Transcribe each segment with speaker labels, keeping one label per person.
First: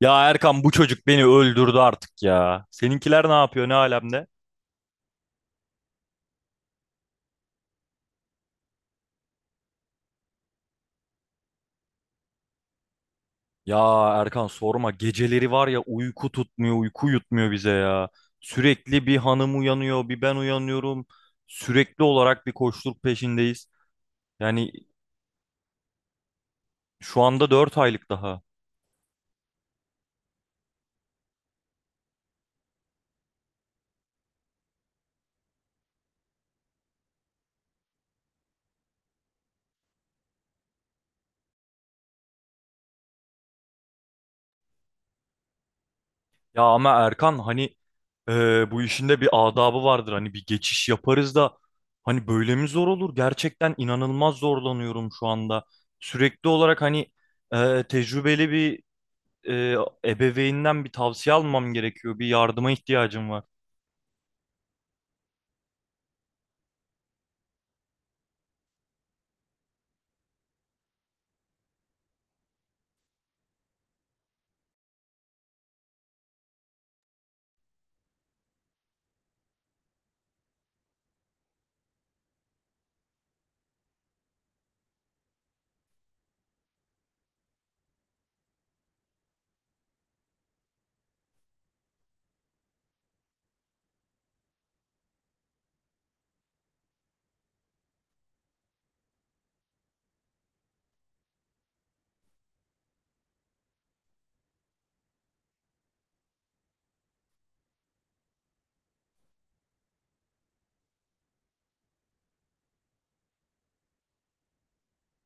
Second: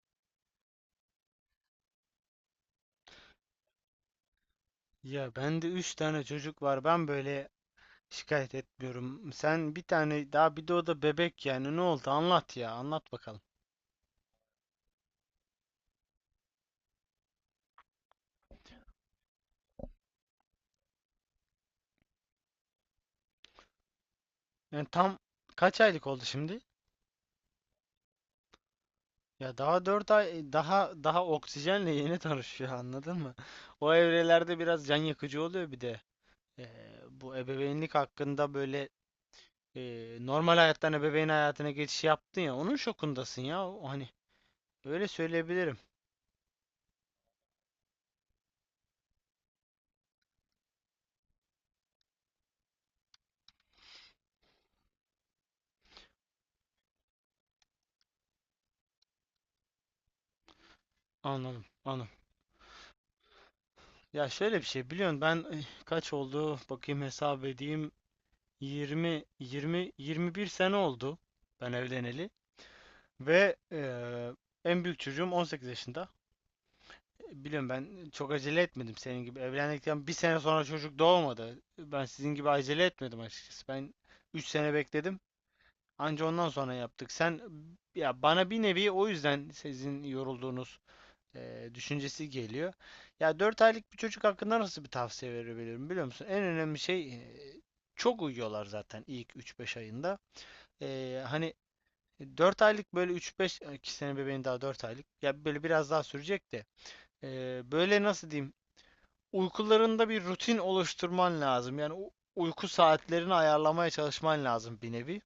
Speaker 1: Ya Erkan, bu çocuk beni öldürdü artık ya. Seninkiler ne yapıyor, ne alemde?
Speaker 2: Ya bende 3 tane çocuk var. Ben böyle şikayet etmiyorum. Sen bir tane daha bir de o da bebek yani. Ne oldu? Anlat ya. Anlat bakalım.
Speaker 1: Ya Erkan sorma, geceleri var ya, uyku tutmuyor, uyku yutmuyor bize ya. Sürekli bir hanım uyanıyor, bir ben uyanıyorum. Sürekli olarak bir koşturuk peşindeyiz. Yani
Speaker 2: Yani tam kaç aylık oldu şimdi?
Speaker 1: şu anda 4 aylık daha.
Speaker 2: Ya daha 4 ay daha oksijenle yeni tanışıyor anladın mı? O evrelerde biraz can yakıcı oluyor bir de. Ee, Bu ebeveynlik hakkında böyle e, normal hayattan ebeveyn hayatına geçiş yaptın ya, onun şokundasın ya. O, hani öyle söyleyebilirim.
Speaker 1: Ya ama Erkan, hani bu işin de bir adabı vardır. Hani bir geçiş yaparız da hani böyle mi zor olur? Gerçekten inanılmaz zorlanıyorum şu anda. Sürekli olarak hani tecrübeli bir e, ebeveynden bir tavsiye
Speaker 2: Anladım.
Speaker 1: almam
Speaker 2: Anladım.
Speaker 1: gerekiyor. Bir yardıma ihtiyacım var.
Speaker 2: Ya şöyle bir şey biliyorsun, ben kaç oldu bakayım, hesap edeyim. 20 20 21 sene oldu ben evleneli ve en büyük çocuğum 18 yaşında. Biliyorum, ben çok acele etmedim, senin gibi evlendikten bir sene sonra çocuk doğmadı. Ben sizin gibi acele etmedim açıkçası. Ben 3 sene bekledim, anca ondan sonra yaptık. Sen, ya bana bir nevi o yüzden sizin yorulduğunuz düşüncesi geliyor. Ya 4 aylık bir çocuk hakkında nasıl bir tavsiye verebilirim, biliyor musun? En önemli şey, çok uyuyorlar zaten ilk üç beş ayında. Hani 4 aylık böyle üç beş iki ki, bebeğin daha 4 aylık. Ya böyle biraz daha sürecek de, böyle nasıl diyeyim, uykularında bir rutin oluşturman lazım. Yani uyku saatlerini ayarlamaya çalışman lazım bir nevi.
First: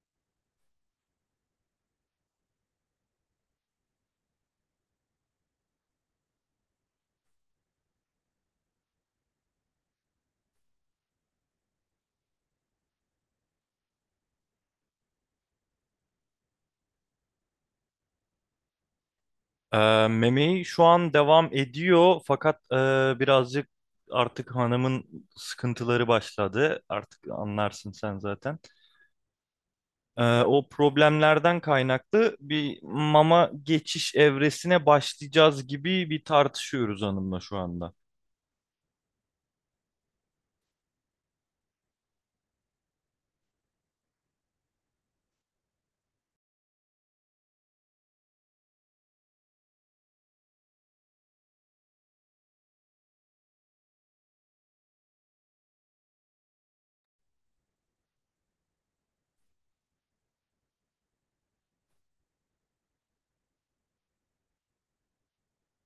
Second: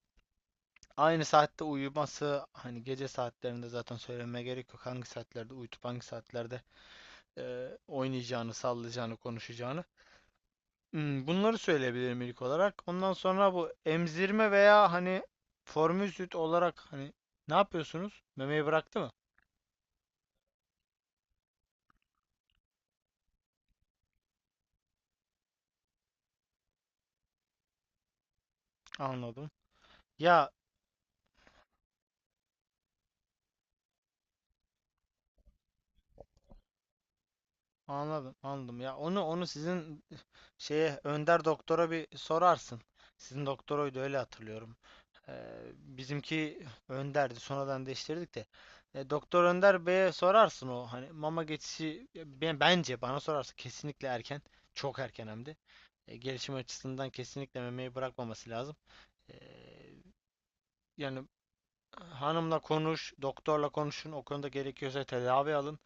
Speaker 2: Aynı saatte uyuması, hani gece saatlerinde zaten söylemeye gerek yok. Hangi saatlerde uyutup hangi saatlerde oynayacağını, sallayacağını, konuşacağını. Hmm, bunları söyleyebilirim ilk olarak. Ondan sonra bu emzirme veya hani formül süt olarak hani ne yapıyorsunuz? Memeyi bıraktı mı?
Speaker 1: E, Memeyi şu an devam ediyor, fakat birazcık artık hanımın sıkıntıları başladı. Artık anlarsın sen zaten.
Speaker 2: Anladım. Ya
Speaker 1: O problemlerden kaynaklı bir mama geçiş evresine başlayacağız gibi bir tartışıyoruz hanımla şu anda.
Speaker 2: anladım, anladım. Ya onu sizin şeye, Önder doktora bir sorarsın. Sizin doktoruydu öyle hatırlıyorum. Bizimki Önder'di. Sonradan değiştirdik de. Doktor Önder Bey'e sorarsın. O hani mama geçişi, ben, bence bana sorarsa kesinlikle erken. Çok erken hem de. Gelişim açısından kesinlikle memeyi bırakmaması lazım. E, Yani hanımla konuş, doktorla konuşun. O konuda gerekiyorsa tedavi alın.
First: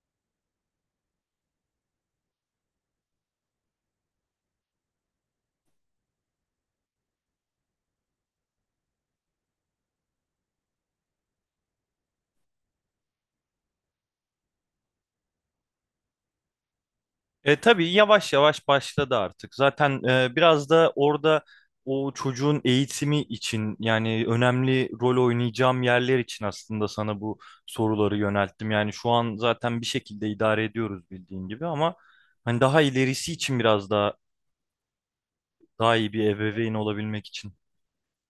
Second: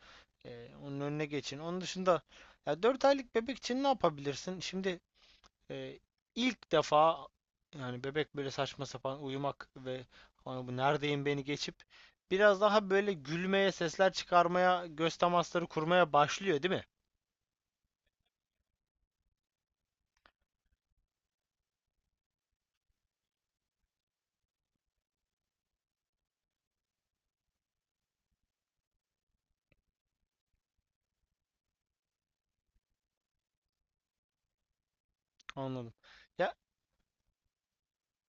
Speaker 2: Onun önüne geçin. Onun dışında, ya 4 aylık bebek için ne yapabilirsin? Şimdi ee, ilk defa, yani bebek böyle saçma sapan uyumak ve "Ana bu neredeyim" beni geçip biraz daha böyle gülmeye, sesler çıkarmaya, göz temasları kurmaya başlıyor, değil mi?
Speaker 1: Tabii yavaş yavaş başladı artık. Zaten biraz da orada o çocuğun eğitimi için, yani önemli rol oynayacağım yerler için, aslında sana bu soruları yönelttim. Yani şu an zaten bir şekilde idare ediyoruz, bildiğin gibi, ama hani daha ilerisi için biraz daha
Speaker 2: Anladım.
Speaker 1: iyi bir
Speaker 2: Ya
Speaker 1: ebeveyn olabilmek için.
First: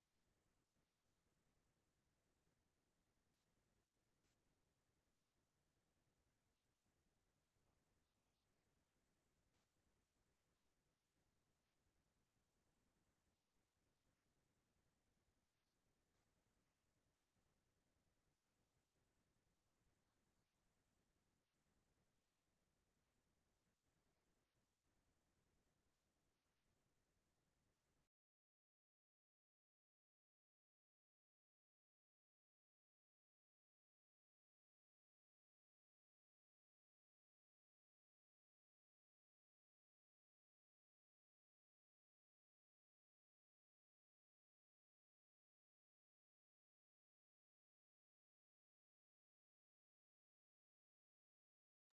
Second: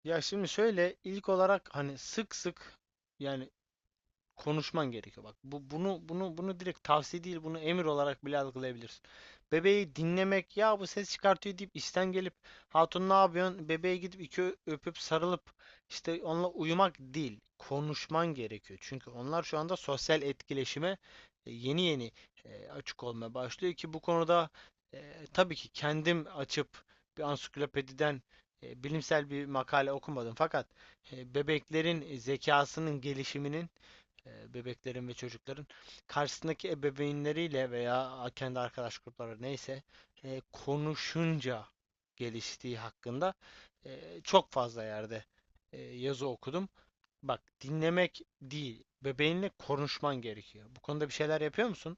Speaker 2: ya şimdi şöyle, ilk olarak hani sık sık yani konuşman gerekiyor. Bak, bu bunu bunu bunu direkt tavsiye değil, bunu emir olarak bile algılayabilirsin. Bebeği dinlemek, ya bu ses çıkartıyor deyip işten gelip, hatun ne yapıyorsun? Bebeğe gidip iki öpüp sarılıp işte onunla uyumak değil. Konuşman gerekiyor. Çünkü onlar şu anda sosyal etkileşime yeni yeni açık olmaya başlıyor. Ki bu konuda, e, tabii ki kendim açıp bir ansiklopediden bilimsel bir makale okumadım fakat bebeklerin zekasının gelişiminin, bebeklerin ve çocukların karşısındaki ebeveynleriyle veya kendi arkadaş grupları neyse konuşunca geliştiği hakkında, çok fazla yerde yazı okudum. Bak, dinlemek değil, bebeğinle konuşman gerekiyor. Bu konuda bir şeyler yapıyor musun?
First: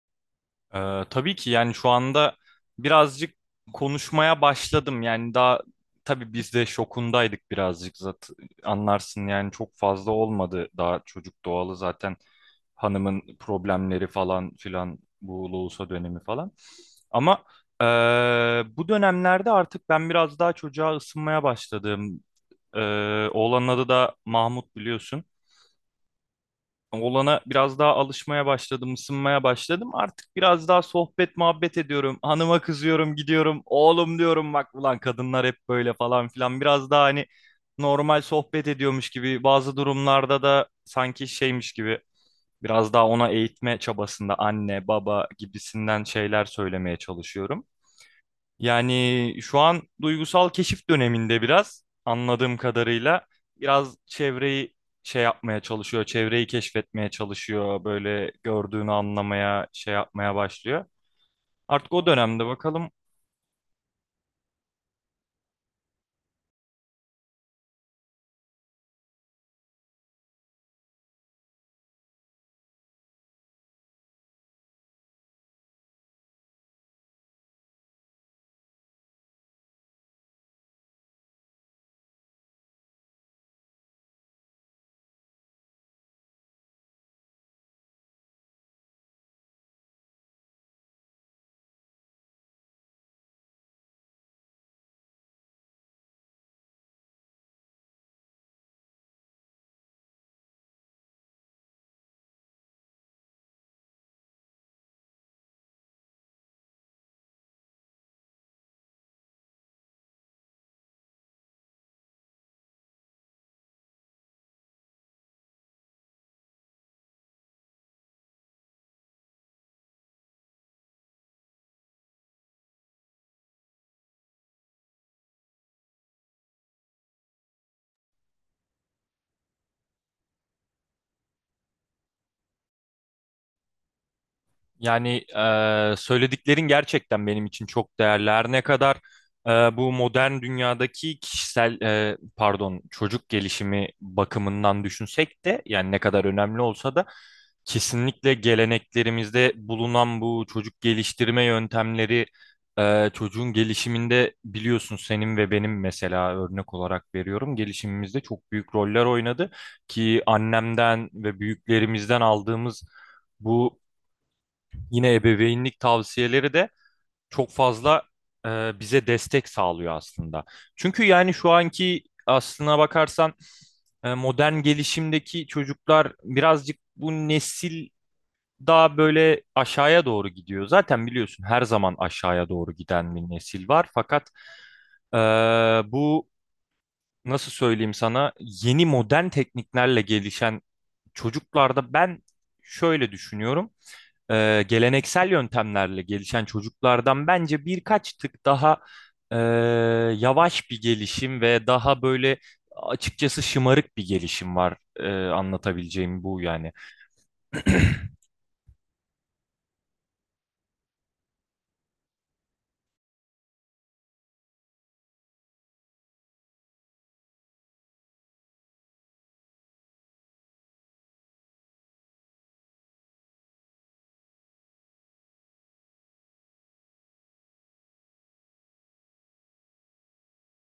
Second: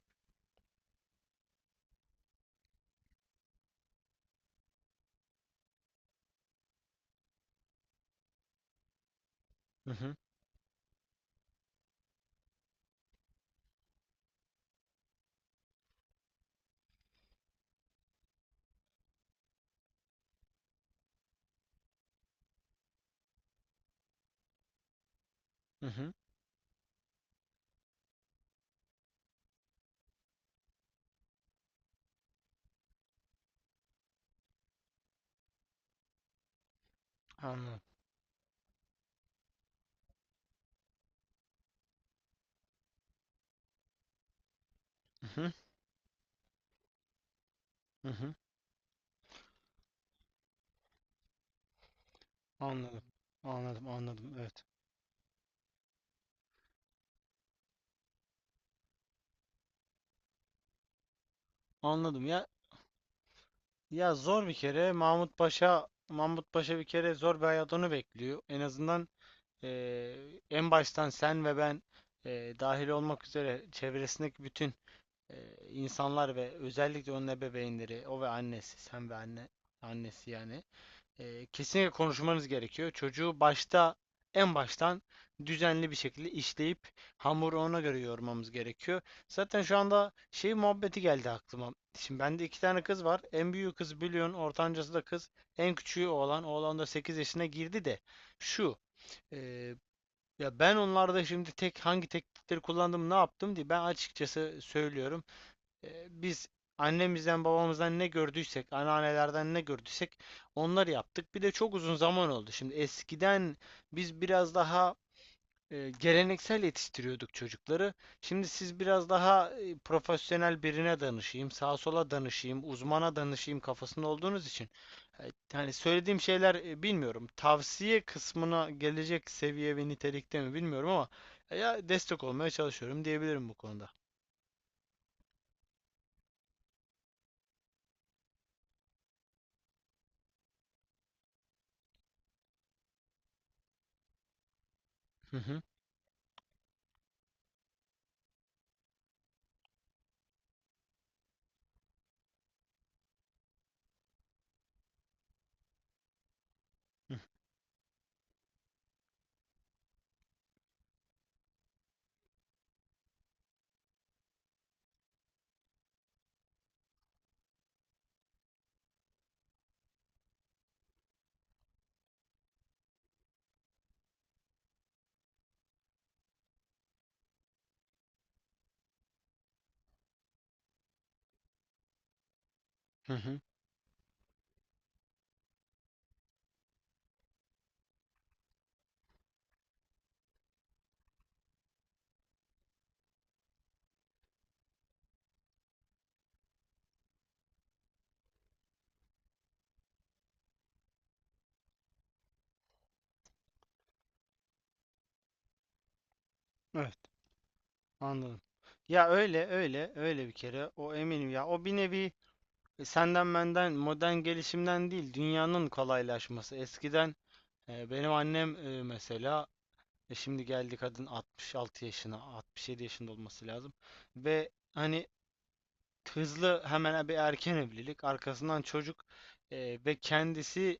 Speaker 1: Tabii ki, yani şu anda birazcık konuşmaya başladım. Yani daha, tabii biz de şokundaydık birazcık, zaten anlarsın yani. Çok
Speaker 2: Hı
Speaker 1: fazla
Speaker 2: hı,
Speaker 1: olmadı daha çocuk doğalı zaten, hanımın problemleri falan filan, bu loğusa dönemi falan. Ama eee, bu dönemlerde artık ben biraz daha çocuğa ısınmaya başladım. Oğlanın adı da Mahmut, biliyorsun,
Speaker 2: hı hı,
Speaker 1: olana biraz daha alışmaya başladım, ısınmaya başladım. Artık biraz daha sohbet muhabbet ediyorum. Hanıma kızıyorum, gidiyorum. Oğlum diyorum, bak ulan kadınlar hep böyle falan filan. Biraz daha hani
Speaker 2: anladım.
Speaker 1: normal sohbet ediyormuş gibi, bazı durumlarda da sanki şeymiş gibi biraz daha ona eğitme çabasında anne, baba
Speaker 2: Hı hı,
Speaker 1: gibisinden şeyler söylemeye çalışıyorum.
Speaker 2: hı hı,
Speaker 1: Yani şu an duygusal keşif döneminde biraz, anladığım
Speaker 2: anladım.
Speaker 1: kadarıyla.
Speaker 2: Anladım,
Speaker 1: Biraz
Speaker 2: anladım. Evet.
Speaker 1: çevreyi şey yapmaya çalışıyor, çevreyi keşfetmeye çalışıyor, böyle gördüğünü anlamaya, şey yapmaya başlıyor. Artık o
Speaker 2: Anladım
Speaker 1: dönemde
Speaker 2: ya.
Speaker 1: bakalım.
Speaker 2: Ya zor bir kere. Mahmut Paşa Mahmut Paşa, bir kere zor bir hayat onu bekliyor. En azından, e, en baştan sen ve ben dahil olmak üzere çevresindeki bütün insanlar ve özellikle onun ebeveynleri, o ve annesi, sen ve anne, annesi yani, kesinlikle konuşmanız gerekiyor. Çocuğu başta, en baştan düzenli bir şekilde işleyip hamuru ona göre yoğurmamız gerekiyor. Zaten şu anda şey muhabbeti geldi aklıma. Şimdi bende iki tane kız var. En büyüğü kız biliyorsun, ortancası da kız. En küçüğü oğlan. Oğlan da 8 yaşına girdi de, şu, e, ya ben onlarda şimdi tek hangi teknikleri kullandım, ne yaptım diye ben açıkçası söylüyorum. Biz annemizden babamızdan ne gördüysek, anneannelerden ne gördüysek onları yaptık. Bir de çok uzun zaman oldu. Şimdi eskiden biz biraz daha geleneksel yetiştiriyorduk çocukları. Şimdi siz biraz daha profesyonel birine danışayım, sağa sola danışayım, uzmana danışayım kafasında olduğunuz için. Yani söylediğim şeyler, bilmiyorum, tavsiye kısmına gelecek seviye ve nitelikte mi bilmiyorum, ama ya destek olmaya çalışıyorum diyebilirim bu konuda.
Speaker 1: Yani söylediklerin gerçekten benim için çok değerli. Her ne kadar e, bu modern dünyadaki kişisel, pardon, çocuk gelişimi bakımından
Speaker 2: Hı
Speaker 1: düşünsek de,
Speaker 2: hı.
Speaker 1: yani ne kadar önemli olsa da, kesinlikle geleneklerimizde bulunan bu çocuk geliştirme yöntemleri çocuğun gelişiminde, biliyorsun, senin ve benim, mesela örnek olarak
Speaker 2: Hı
Speaker 1: veriyorum, gelişimimizde çok büyük roller oynadı ki annemden ve büyüklerimizden aldığımız bu yine ebeveynlik tavsiyeleri de çok fazla bize destek sağlıyor aslında. Çünkü yani şu anki, aslına bakarsan, modern gelişimdeki çocuklar birazcık, bu nesil daha böyle aşağıya doğru gidiyor. Zaten biliyorsun, her zaman aşağıya doğru
Speaker 2: hı.
Speaker 1: giden bir
Speaker 2: Hı.
Speaker 1: nesil var. Fakat e, bu, nasıl söyleyeyim sana, yeni modern tekniklerle gelişen çocuklarda ben şöyle düşünüyorum: geleneksel yöntemlerle gelişen çocuklardan bence birkaç tık daha e, yavaş bir gelişim ve daha böyle, açıkçası, şımarık bir gelişim var. Anlatabileceğim bu yani.
Speaker 2: Evet, anladım. Ya öyle öyle öyle, bir kere o eminim ya, o bir nevi senden benden modern gelişimden değil, dünyanın kolaylaşması eskiden. Benim annem mesela, şimdi geldi kadın 66 yaşına, 67 yaşında olması lazım. Ve hani hızlı hemen bir erken evlilik, arkasından çocuk, ve kendisi,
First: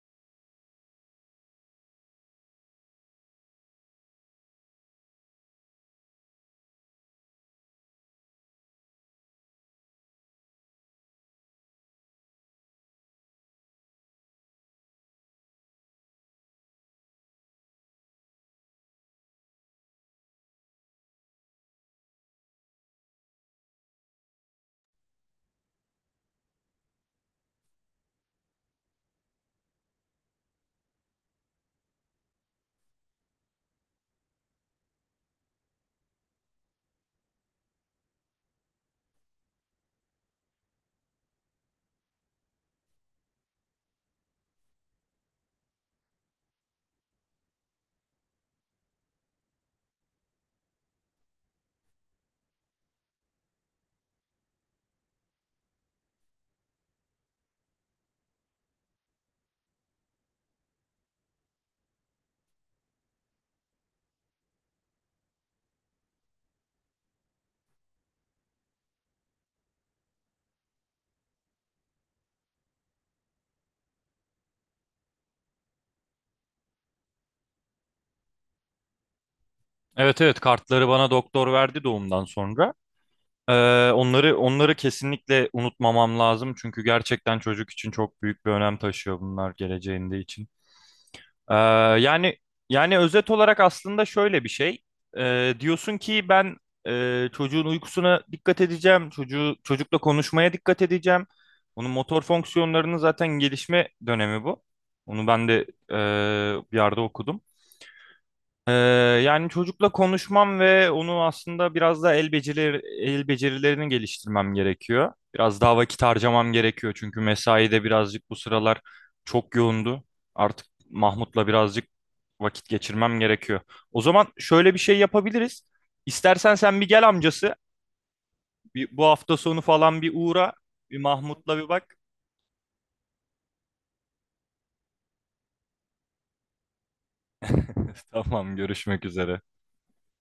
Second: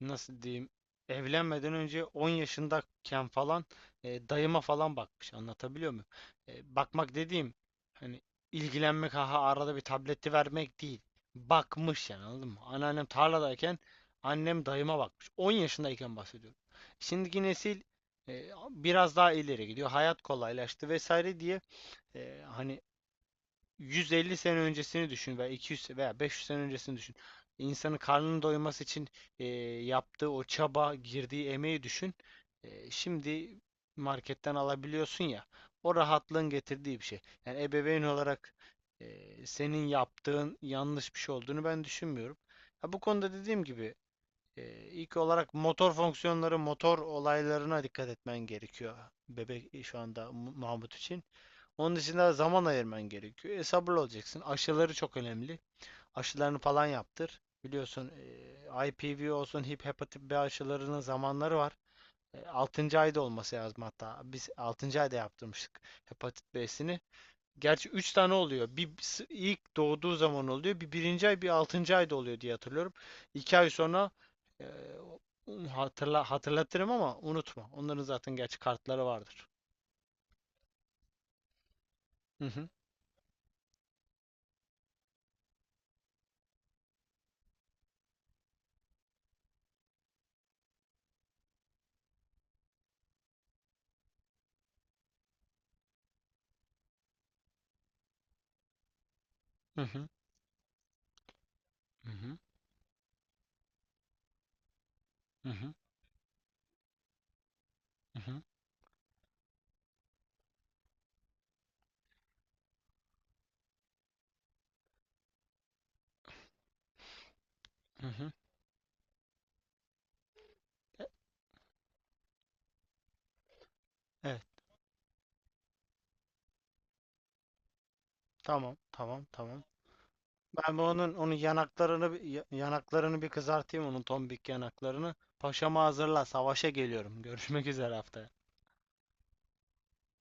Speaker 2: nasıl diyeyim, evlenmeden önce 10 yaşındayken falan dayıma falan bakmış, anlatabiliyor muyum? Bakmak dediğim, hani ilgilenmek, ha arada bir tableti vermek değil. Bakmış yani, anladın mı? Anneannem tarladayken annem dayıma bakmış. 10 yaşındayken bahsediyorum. Şimdiki nesil biraz daha ileri gidiyor. Hayat kolaylaştı vesaire diye, hani 150 sene öncesini düşün, veya 200 veya 500 sene öncesini düşün. İnsanın karnının doyması için e, yaptığı o çaba, girdiği emeği düşün. Şimdi marketten alabiliyorsun ya. O rahatlığın getirdiği bir şey. Yani ebeveyn olarak senin yaptığın yanlış bir şey olduğunu ben düşünmüyorum. Ha, bu konuda dediğim gibi, ilk olarak motor fonksiyonları, motor olaylarına dikkat etmen gerekiyor. Bebek şu anda Mahmut için. Onun için de zaman ayırman gerekiyor. Sabırlı olacaksın. Aşıları çok önemli. Aşılarını falan yaptır. Biliyorsun IPV olsun, hepatit B aşılarının zamanları var. 6. ayda olması lazım hatta. Biz 6. ayda yaptırmıştık hepatit B'sini. Gerçi 3 tane oluyor. Bir ilk doğduğu zaman oluyor, bir birinci ay, bir 6. ayda oluyor diye hatırlıyorum. 2 ay sonra, e, hatırlatırım, ama unutma. Onların zaten gerçi kartları vardır.
Speaker 1: Evet, evet, kartları bana doktor verdi doğumdan sonra. Onları, onları kesinlikle unutmamam lazım çünkü gerçekten çocuk için çok büyük bir önem taşıyor bunlar geleceğinde için. Ee, Yani, yani özet olarak aslında şöyle bir şey. Diyorsun ki ben çocuğun uykusuna dikkat edeceğim, çocuğu,
Speaker 2: Hı
Speaker 1: çocukla
Speaker 2: hı.
Speaker 1: konuşmaya dikkat edeceğim. Onun
Speaker 2: Hı
Speaker 1: motor
Speaker 2: hı.
Speaker 1: fonksiyonlarının zaten gelişme dönemi bu. Onu ben
Speaker 2: Hı
Speaker 1: de
Speaker 2: hı.
Speaker 1: bir yerde okudum.
Speaker 2: Hı hı.
Speaker 1: Ee, Yani çocukla konuşmam ve onu, aslında biraz da el becerileri, el becerilerini geliştirmem gerekiyor. Biraz daha vakit harcamam gerekiyor çünkü mesai de
Speaker 2: Hı
Speaker 1: birazcık
Speaker 2: hı.
Speaker 1: bu sıralar çok yoğundu. Artık
Speaker 2: E-
Speaker 1: Mahmut'la birazcık vakit geçirmem gerekiyor. O zaman
Speaker 2: Evet.
Speaker 1: şöyle bir şey yapabiliriz. İstersen sen bir gel amcası.
Speaker 2: Tamam.
Speaker 1: Bir, bu
Speaker 2: Tamam.
Speaker 1: hafta sonu
Speaker 2: Tamam.
Speaker 1: falan bir uğra.
Speaker 2: Ben bu
Speaker 1: Bir
Speaker 2: onun
Speaker 1: Mahmut'la bir bak.
Speaker 2: yanaklarını bir kızartayım, onun tombik yanaklarını. Paşama hazırla. Savaşa geliyorum. Görüşmek üzere haftaya.
Speaker 1: Tamam, görüşmek üzere.